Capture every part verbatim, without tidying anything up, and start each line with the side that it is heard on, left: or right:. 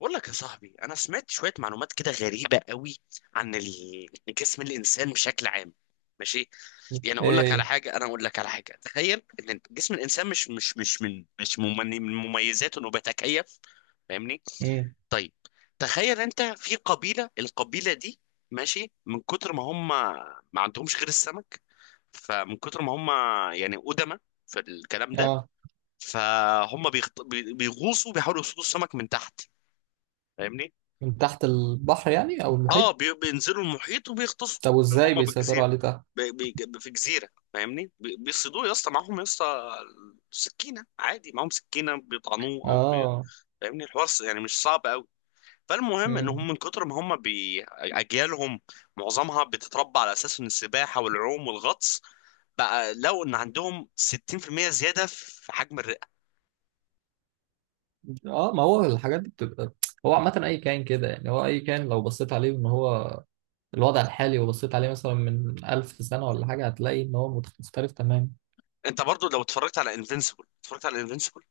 left: بقول لك يا صاحبي انا سمعت شويه معلومات كده غريبه قوي عن ال- جسم الانسان بشكل عام. ماشي. يعني اقول لك على
right: ايه.
left: حاجه، انا اقول لك على حاجه تخيل ان جسم الانسان مش مش مش من مش ممن- من مميزاته انه بيتكيف. فاهمني؟
right: امم.
left: طيب، تخيل انت في قبيله، القبيله دي ماشي من كتر ما هم ما عندهمش غير السمك. فمن كتر ما هم يعني قدماء في الكلام ده،
right: اه.
left: فهم بيغط... بي- بيغوصوا بيحاولوا يصطادوا السمك من تحت. فاهمني؟
right: من تحت البحر يعني او
left: اه،
right: المحيط؟
left: بي- بينزلوا المحيط وبيغطسوا.
right: طب وازاي
left: هم
right: بيسيطروا
left: بالجزيره،
right: عليه تحت؟
left: بي- بي- في جزيره، فاهمني، بي- بيصيدوه. يا اسطى معاهم، يا اسطى سكينه عادي، معاهم سكينه بيطعنوه او بي...
right: اه.
left: فاهمني الحوار س- يعني مش صعب قوي. فالمهم ان
right: امم.
left: هم من كتر ما هم بي... اجيالهم معظمها بتتربى على اساس ان السباحه والعوم والغطس. بقى لو ان عندهم ستين في المية زياده في حجم الرئه.
right: اه، ما هو الحاجات دي بتبقى. هو عامة اي كائن كده، يعني هو اي كائن لو بصيت عليه ان هو الوضع الحالي، وبصيت عليه مثلا من ألف سنة ولا حاجة، هتلاقي ان هو مت- مختلف تماما.
left: انت برضو لو اتفرجت على انفينسيبل، اتفرجت على انفينسيبل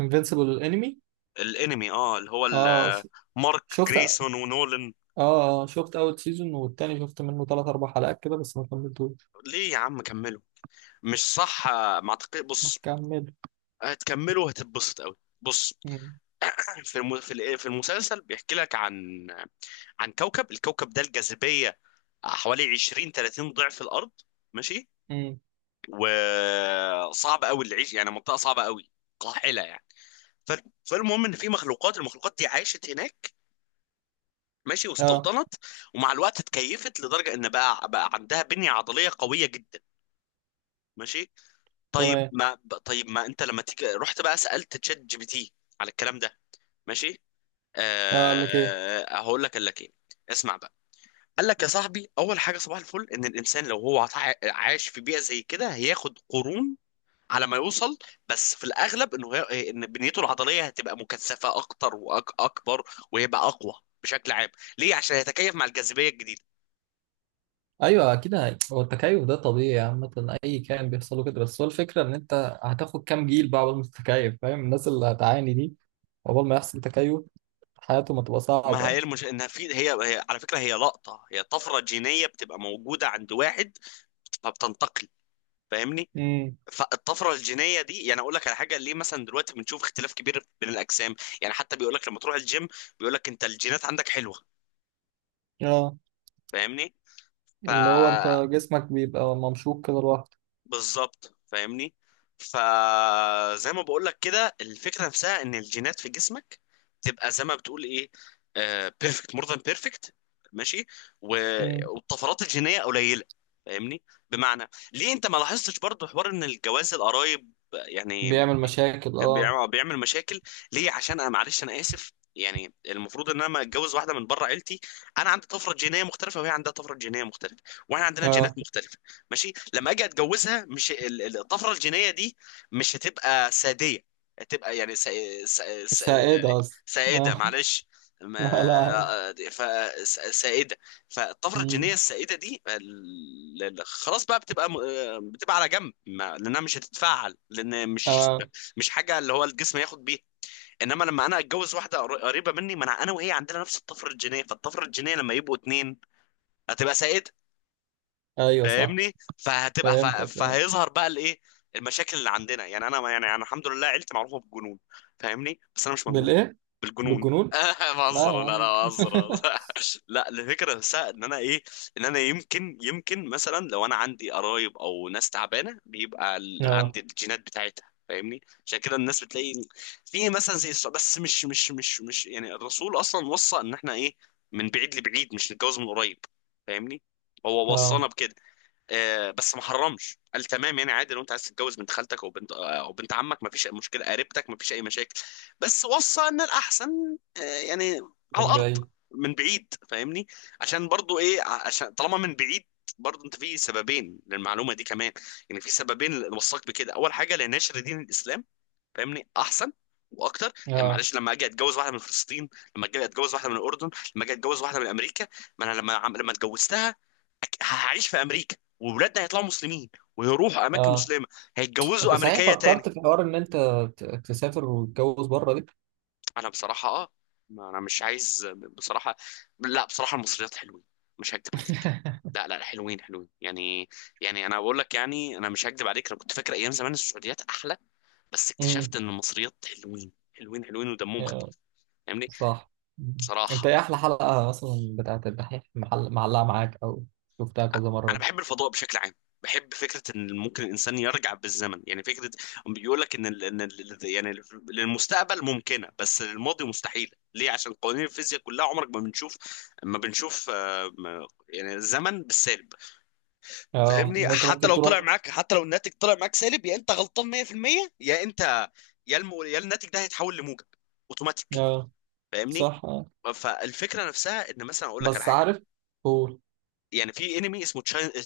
right: انفينسيبل انمي؟
left: الانمي، اه اللي هو
right: اه
left: ال-
right: ش-
left: مارك
right: شفت، اه.
left: جريسون ونولان.
right: آه، شفت اول سيزون، والتاني شفت منه ثلاث اربع حلقات كده بس ما كملتوش.
left: ليه يا عم كملوا! مش صح آه، ما اعتقد.
right: ما
left: بص
right: كمل.
left: هتكملوا هتتبسط قوي. بص
right: امم.
left: في الم... في ال- في المسلسل بيحكي لك عن عن كوكب. الكوكب ده الجاذبية حوالي عشرين تلاتين ضعف الأرض. ماشي.
right: امم.
left: وصعب قوي اللي يعيش، يعني منطقة صعبة قوي، قاحلة يعني. ف... فالمهم ان في مخلوقات، المخلوقات دي عاشت هناك، ماشي،
right: اه.
left: واستوطنت. ومع الوقت اتكيفت لدرجة ان بقى بقى عندها بنية عضلية قوية جدا. ماشي. طيب
right: تمام.
left: ما ب- طيب ما انت لما تيجي رحت بقى سألت تشات جي بي تي على الكلام ده. ماشي.
right: اه، قال لك ايه؟
left: أه هقول لك قال لك ايه. اسمع بقى. قال لك يا صاحبي اول حاجه صباح الفل ان الانسان لو هو عا- عايش في بيئه زي كده هياخد قرون على ما يوصل. بس في الاغلب انه هي... إيه، ان بنيته العضليه هتبقى مكثفه اكتر واكبر، وهيبقى اقوى بشكل عام. ليه؟ عشان يتكيف مع الجاذبيه الجديده.
right: ايوه اكيد، هي- هو التكيف ده طبيعي عامه، اي كائن بيحصل له كده، بس هو الفكره ان انت هتاخد كام جيل بقى عقبال ما تتكيف، فاهم؟ الناس اللي هتعاني دي عقبال ما يحصل تكيف حياتهم هتبقى
left: ما هي
right: صعبه.
left: المش... انها في هي... هي على فكره، هي لقطه، هي طفره جينيه بتبقى موجوده عند واحد فبتنتقل. فاهمني؟
right: امم.
left: فالطفره الجينيه دي، يعني اقول لك على حاجه، ليه مثلا دلوقتي بنشوف اختلاف كبير بين الاجسام؟ يعني حتى بيقول لك لما تروح الجيم بيقول لك انت الجينات عندك حلوه.
right: اه،
left: فاهمني؟ ف
right: اللي هو انت جسمك بيبقى ممشوق كده لوحده.
left: بالظبط فاهمني. فزي ما بقول لك كده، الفكره نفسها ان الجينات في جسمك تبقى زي ما بتقول ايه، بيرفكت، مور ذان بيرفكت. ماشي. و-
right: امم.
left: والطفرات الجينيه قليله. فاهمني؟ بمعنى ليه انت ما لاحظتش برضو حوار ان الجواز القرايب يعني
right: بيعمل مشاكل، اه.
left: بيعمل بيعمل مشاكل. ليه؟ عشان انا، معلش انا اسف، يعني المفروض ان انا لما اتجوز واحده من بره عيلتي انا عندي طفره جينيه مختلفه وهي عندها طفره جينيه مختلفه، واحنا عندنا جينات
right: اه،
left: مختلفه. ماشي. لما اجي اتجوزها مش ال- ال- الطفره الجينيه دي مش هتبقى ساديه، هتبقى يعني سا... سا...
right: مش
left: سا... يعني
right: سائده اصلا.
left: سائده.
right: اه.
left: معلش.
right: لا لا عادي.
left: ما... ف... سا- سائده. فالطفره الجينيه
right: امم.
left: السائده دي ال- ال- خلاص بقى بتبقى م- بتبقى على جنب ما... لانها مش هتتفعل، لان مش
right: اه.
left: مش حاجه اللي هو الجسم ياخد بيها. انما لما انا اتجوز واحده قر- قريبه مني، ما انا انا وهي عندنا نفس الطفره الجينيه، فالطفره الجينيه لما يبقوا اتنين هتبقى سائده.
right: ايوه صح.
left: فاهمني؟ فهتبقى ف-
right: فهمتك اه.
left: فهيظهر بقى الايه، المشاكل اللي عندنا. يعني انا، يعني انا الحمد لله عيلتي معروفه بالجنون. فاهمني؟ بس انا مش مجنون.
right: بالايه؟
left: بالجنون.
right: بالجنون. لا يا
left: بهزر، لا لا،
right: عم
left: بهزر بهزر. لا، الفكره نفسها ان انا ايه، ان انا يمكن يمكن مثلا لو انا عندي قرايب او ناس تعبانه بيبقى ال-
right: اه.
left: عندي الجينات بتاعتها. فاهمني؟ عشان كده الناس بتلاقي في مثلا زي السعودية- بس مش مش مش مش يعني الرسول اصلا وصى ان احنا ايه، من بعيد لبعيد مش نتجوز من قريب. فاهمني؟ هو وصانا
right: اه،
left: بكده آه، بس ما حرمش، قال تمام يعني عادي لو انت عايز تتجوز بنت خالتك او بنت آه، او بنت عمك ما فيش اي مشكله. قريبتك ما فيش اي مشاكل. بس وصى ان الاحسن آه، يعني على
right: من
left: الارض،
right: بعيد.
left: من بعيد. فاهمني؟ عشان برضو ايه، ع- عشان طالما من بعيد برضو انت في سببين للمعلومه دي كمان. يعني في سببين اللي وصاك بكده. اول حاجه لنشر دين الاسلام. فاهمني احسن واكتر. يعني
right: اه.
left: معلش لما اجي اتجوز واحده من فلسطين، لما اجي اتجوز واحده من الاردن، لما اجي اتجوز واحده من امريكا، ما انا لما عم- لما اتجوزتها أك- هعيش في امريكا وولادنا هيطلعوا مسلمين ويروحوا اماكن
right: اه،
left: مسلمه،
right: انت
left: هيتجوزوا
right: صحيح
left: امريكيه تاني.
right: فكرت في حوار ان انت ت- تسافر وتتجوز بره دي؟
left: انا بصراحه اه ما انا مش عايز بصراحه. لا بصراحه، المصريات حلوين، مش هكدب عليك. لا لا لا، حلوين، حلوين يعني. يعني انا بقول لك، يعني انا مش هكدب عليك، انا كنت فاكر ايام زمان السعوديات احلى، بس اكتشفت
right: امم.
left: ان المصريات حلوين حلوين حلوين ودمهم
right: يا-
left: خفيف. فاهمني؟
right: صح. مم. انت
left: بصراحة،
right: ايه احلى حلقة مثلا بتاعت الدحيح محل معلقة معاك، او شفتها كذا
left: أنا
right: مرة؟
left: بحب الفضاء بشكل عام. بحب فكرة إن ممكن الإنسان يرجع بالزمن. يعني فكرة بيقول لك إن ال... إن ال... يعني للمستقبل ممكنة بس للماضي مستحيلة. ليه؟ عشان قوانين الفيزياء كلها عمرك ما بنشوف، ما بنشوف آه، ما- يعني الزمن بالسالب.
right: آه،
left: فاهمني؟
right: ان انت
left: حتى
right: ممكن
left: لو طلع
right: تروح.
left: معاك، حتى لو الناتج طلع معاك سالب، يا أنت غلطان مية في المية، يا أنت يا الم... يا الناتج ده هيتحول لموجب أوتوماتيك.
right: آه.
left: فاهمني؟
right: صح آه.
left: فالفكرة نفسها إن مثلا أقول لك على
right: بس
left: حاجة.
right: عارف. هو.
left: يعني في انمي اسمه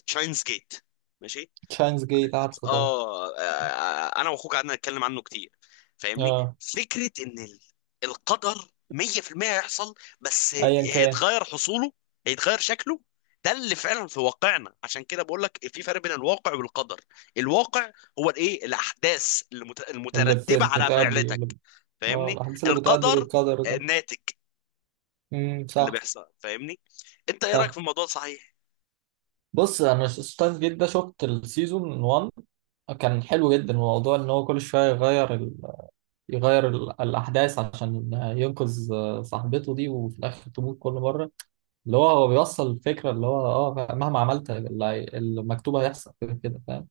left: تشاينز جيت. ماشي.
right: تشاينز جيت عارفه طبعا.
left: اه آه، انا واخوك قعدنا نتكلم عنه كتير. فاهمني؟
right: اه.
left: فكره ان ال- القدر مية في المية هيحصل، بس
right: ايا كان.
left: هيتغير حصوله، هيتغير شكله. ده اللي فعلا في واقعنا. عشان كده بقول لك في فرق بين الواقع والقدر. الواقع هو الايه، الاحداث المت-
right: اللي بت...
left: المترتبه على
right: بتأدي اللي...
left: فعلتك.
right: اه،
left: فاهمني؟
right: الاحداث اللي بتأدي
left: القدر
right: للقدر
left: آه،
right: ده.
left: ناتج
right: امم
left: اللي
right: صح.
left: بيحصل. فاهمني؟ انت ايه رايك في الموضوع صحيح؟
right: بص، انا ستايف جيت ده شفت السيزون واحد، كان حلو جدا. الموضوع ان هو كل شويه يغير ال...، يغير ال... الاحداث عشان ينقذ صاحبته دي، وفي الاخر تموت كل مره. اللي هو هو بيوصل الفكره اللي هو اه مهما عملت، اللي هي- المكتوب هيحصل كده كده، فاهم؟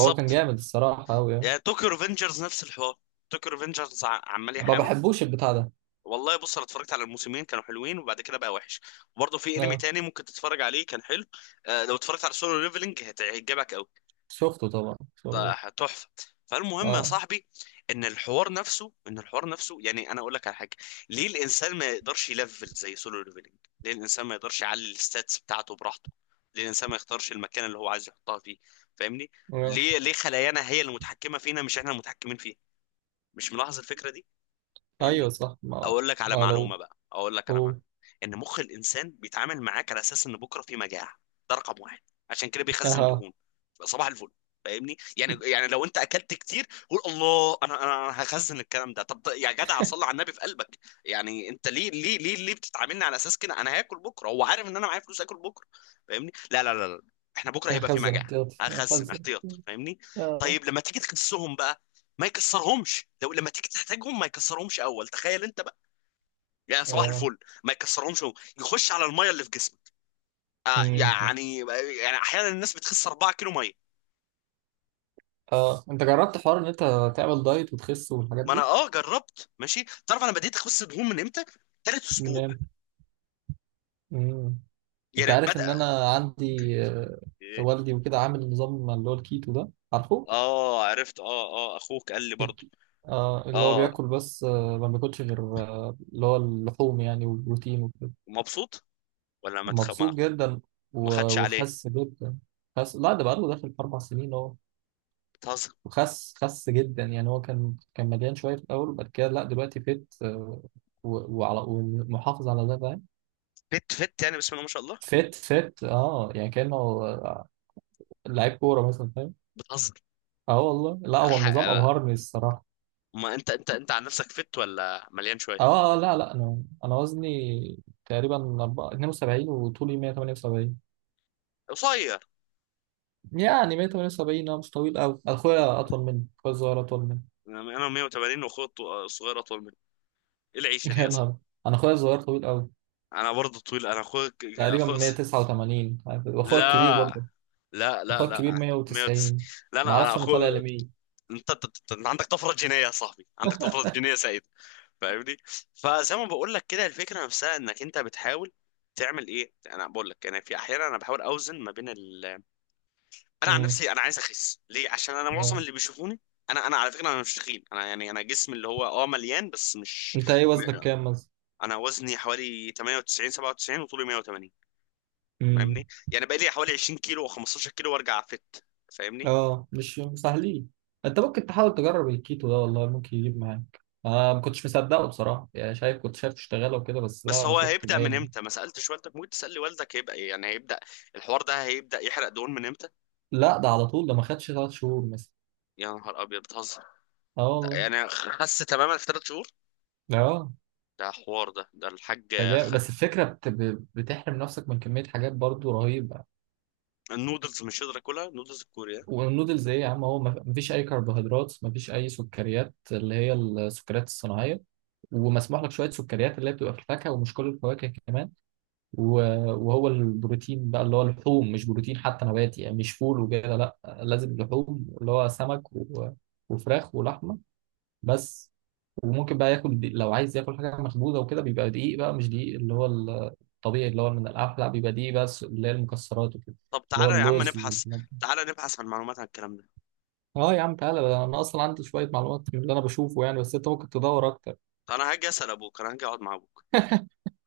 right: هو كان جامد الصراحه قوي يعني.
left: يعني توكيو ريفنجرز نفس الحوار. توكيو ريفنجرز عمال
right: ما
left: يحاول.
right: بحبوش البتاع ده.
left: والله بص انا اتفرجت على الموسمين، كانوا حلوين وبعد كده بقى وحش. وبرضه في انمي
right: اه
left: تاني ممكن تتفرج عليه كان حلو. آه لو اتفرجت على سولو ليفلنج هت- هيعجبك قوي،
right: شفته طبعا،
left: ده
right: شفته.
left: تحفه. فالمهم يا
right: اه
left: صاحبي ان الحوار نفسه، ان الحوار نفسه يعني انا اقول لك على حاجه، ليه الانسان ما يقدرش يلفل زي سولو ليفلنج؟ ليه الانسان ما يقدرش يعلي الستاتس بتاعته براحته؟ ليه الانسان ما يختارش المكان اللي هو عايز يحطها فيه؟ فاهمني؟
right: آه.
left: ليه ليه خلايانا هي المتحكمه فينا مش احنا المتحكمين فيها؟ مش ملاحظ الفكره دي؟
right: ايوه
left: فاهمني.
right: صح ما.
left: اقول لك على
right: ما
left: معلومه
right: لو.
left: بقى، اقول لك على
right: هو.
left: معلومه. ان مخ الانسان بيتعامل معاك على اساس ان بكره في مجاعه. ده رقم واحد. عشان كده بيخزن
right: اه.
left: دهون. صباح الفل. فاهمني؟ يعني يعني لو انت اكلت كتير قول الله، انا انا أنا هخزن الكلام ده. طب يا جدع صلي على النبي في قلبك. يعني انت ليه ليه ليه ليه بتتعاملني على اساس كده؟ انا هاكل بكره، هو عارف ان انا معايا فلوس اكل بكره. فاهمني؟ لا لا لا, لا. احنا بكره هيبقى في
right: خزن
left: مجاعه،
right: احتياطي.
left: هخزن
right: خزن.
left: احتياط. فاهمني؟
right: آه.
left: طيب لما تيجي تكسهم بقى ما يكسرهمش، لو لما تيجي تحتاجهم ما يكسرهمش اول. تخيل انت، يعني صباح
right: اه.
left: الفل ما يكسرهمش هو. يخش على الميه اللي في جسمك. آه
right: مم.
left: يعني يعني احيانا الناس بتخس 4 كيلو ميه.
right: اه، انت جربت حوار ان انت تعمل دايت وتخس والحاجات
left: ما انا
right: دي؟
left: اه جربت، ماشي. تعرف انا بديت اخس دهون من امتى؟ تالت اسبوع
right: منين. مم. انت
left: يعني
right: عارف
left: بدأ.
right: ان انا عندي آه،
left: إيه؟
right: والدي وكده عامل نظام اللي هو الكيتو ده، عارفه؟
left: اه عرفت. اه اه اخوك قال لي برضو.
right: الك- آه، اللي هو
left: اه.
right: بياكل بس آه، ما بياكلش غير آه اللي هو اللحوم، يعني والبروتين وكده.
left: مبسوط ولا ما تخ... ما,
right: مبسوط جدا.
left: ما
right: و-
left: خدش عليه.
right: وخس جدا. خس، لا ده بقاله داخل في اربع سنين اهو.
left: بتهزر.
right: وخس خس جدا، يعني هو كان كان مليان شويه في الاول، وبعد كده لا دلوقتي فت، آه، و- وعلى، ومحافظ على ده، فاهم؟
left: فت فت يعني بسم الله ما شاء الله.
right: فت فت، اه، يعني كانه آه، لعيب كوره مثلا، فاهم؟
left: بتهزر.
right: اه والله، لا هو النظام
left: الحق.
right: ابهرني الصراحه.
left: ما انت انت انت عن نفسك فت ولا مليان شويه؟
right: اه آه، لا لا، انا انا وزني تقريبا أربعة- اتنين وسبعين، وطولي مية وتمانية وسبعين،
left: قصير.
right: يعني مية وتمانية وسبعين، اه مش طويل قوي، اخويا اطول مني، اخويا الصغير اطول مني.
left: انا مية وتمانين واخويا الط- الصغير اطول مني. ايه العيشه دي
right: يا
left: يا صاحبي.
right: نهار، انا اخويا الصغير طويل قوي،
left: انا برضه طويل. انا اخوك،
right: تقريبا
left: اخوك
right: مية وتسعة وتمانين، واخويا الكبير
left: لا
right: برضه.
left: لا لا
right: اخوك
left: لا
right: كبير
left: مية وتسعين.
right: مئة وتسعين.
left: لا
right: ما
left: انا انا
right: اعرفش انا
left: اخو.
right: طالع لمين.
left: انت انت أنت- أنت عندك طفره جينيه يا صاحبي، عندك طفره جينيه سعيد. فاهمني. فزي ما بقول لك كده الفكره نفسها انك انت بتحاول تعمل ايه. انا بقول لك انا في احيانا انا بحاول اوزن ما بين ال... انا عن
right: امم.
left: نفسي انا عايز اخس، ليه؟ عشان انا معظم
right: اه.
left: اللي بيشوفوني انا، انا على فكره انا مش تخين، انا يعني انا جسمي اللي هو اه مليان بس مش
right: انت ايه
left: م-
right: وزنك كام مثلا؟
left: انا وزني حوالي تمانية وتسعين سبعة وتسعين وطولي مية وتمانين.
right: امم.
left: فاهمني، يعني بقى لي حوالي عشرين كيلو و15 كيلو وارجع فت. فاهمني؟
right: اه مش سهلين. انت ممكن تحاول تجرب الكيتو ده، والله ممكن يجيب معاك. انا ما كنتش مصدقه بصراحه، يعني شايف كنت شايف تشتغله وكده، بس
left: بس
right: لا انا
left: هو
right: شفته
left: هيبدأ من
right: بعيني.
left: امتى ما سألتش والدك، ممكن تسأل لي والدك هيبقى ايه يعني هيبدأ الحوار ده، هيبدأ يحرق دهون من امتى.
right: لا ده على طول، ده ما خدش تلات شهور مثلا.
left: يا نهار ابيض بتهزر!
right: اه
left: ده
right: والله.
left: يعني خس تماما في ثلاث شهور؟
right: اه.
left: ده حوار، ده ده الحاج.
right: ده
left: خ...
right: جامد، بس الفكره بت... ب- بتحرم نفسك من كميه حاجات برضو رهيبه.
left: النودلز مش قادر اكلها، النودلز الكورية.
right: والنودلز ايه يا عم، هو ما ما فيش اي كربوهيدرات، ما فيش اي سكريات اللي هي السكريات الصناعيه، ومسموح لك شويه سكريات اللي هي بتبقى في الفاكهه، ومش كل الفواكه كمان. و- وهو البروتين بقى اللي هو اللحوم، مش بروتين حتى نباتي يعني، مش فول وكده، لا لازم لحوم اللي هو سمك و- وفراخ ولحمه، بس. وممكن بقى ياكل دي- لو عايز ياكل حاجه مخبوزه وكده، بيبقى دقيق بقى مش دقيق اللي هو الطبيعي اللي هو من القمح، لا بيبقى دقيق بس اللي هي المكسرات وكده،
left: طب
right: اللي هو
left: تعالى يا عم
right: اللوز
left: نبحث،
right: والكلام ده.
left: تعالى نبحث عن معلومات عن الكلام ده.
right: اه يا عم تعالى، ده انا اصلا عندي شويه معلومات من اللي انا بشوفه يعني، بس انت ممكن تدور اكتر.
left: انا هاجي اسأل ابوك، انا هاجي اقعد مع ابوك.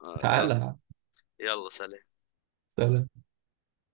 left: آه آه.
right: تعالى يا عم.
left: يلا سلام.
right: سلام.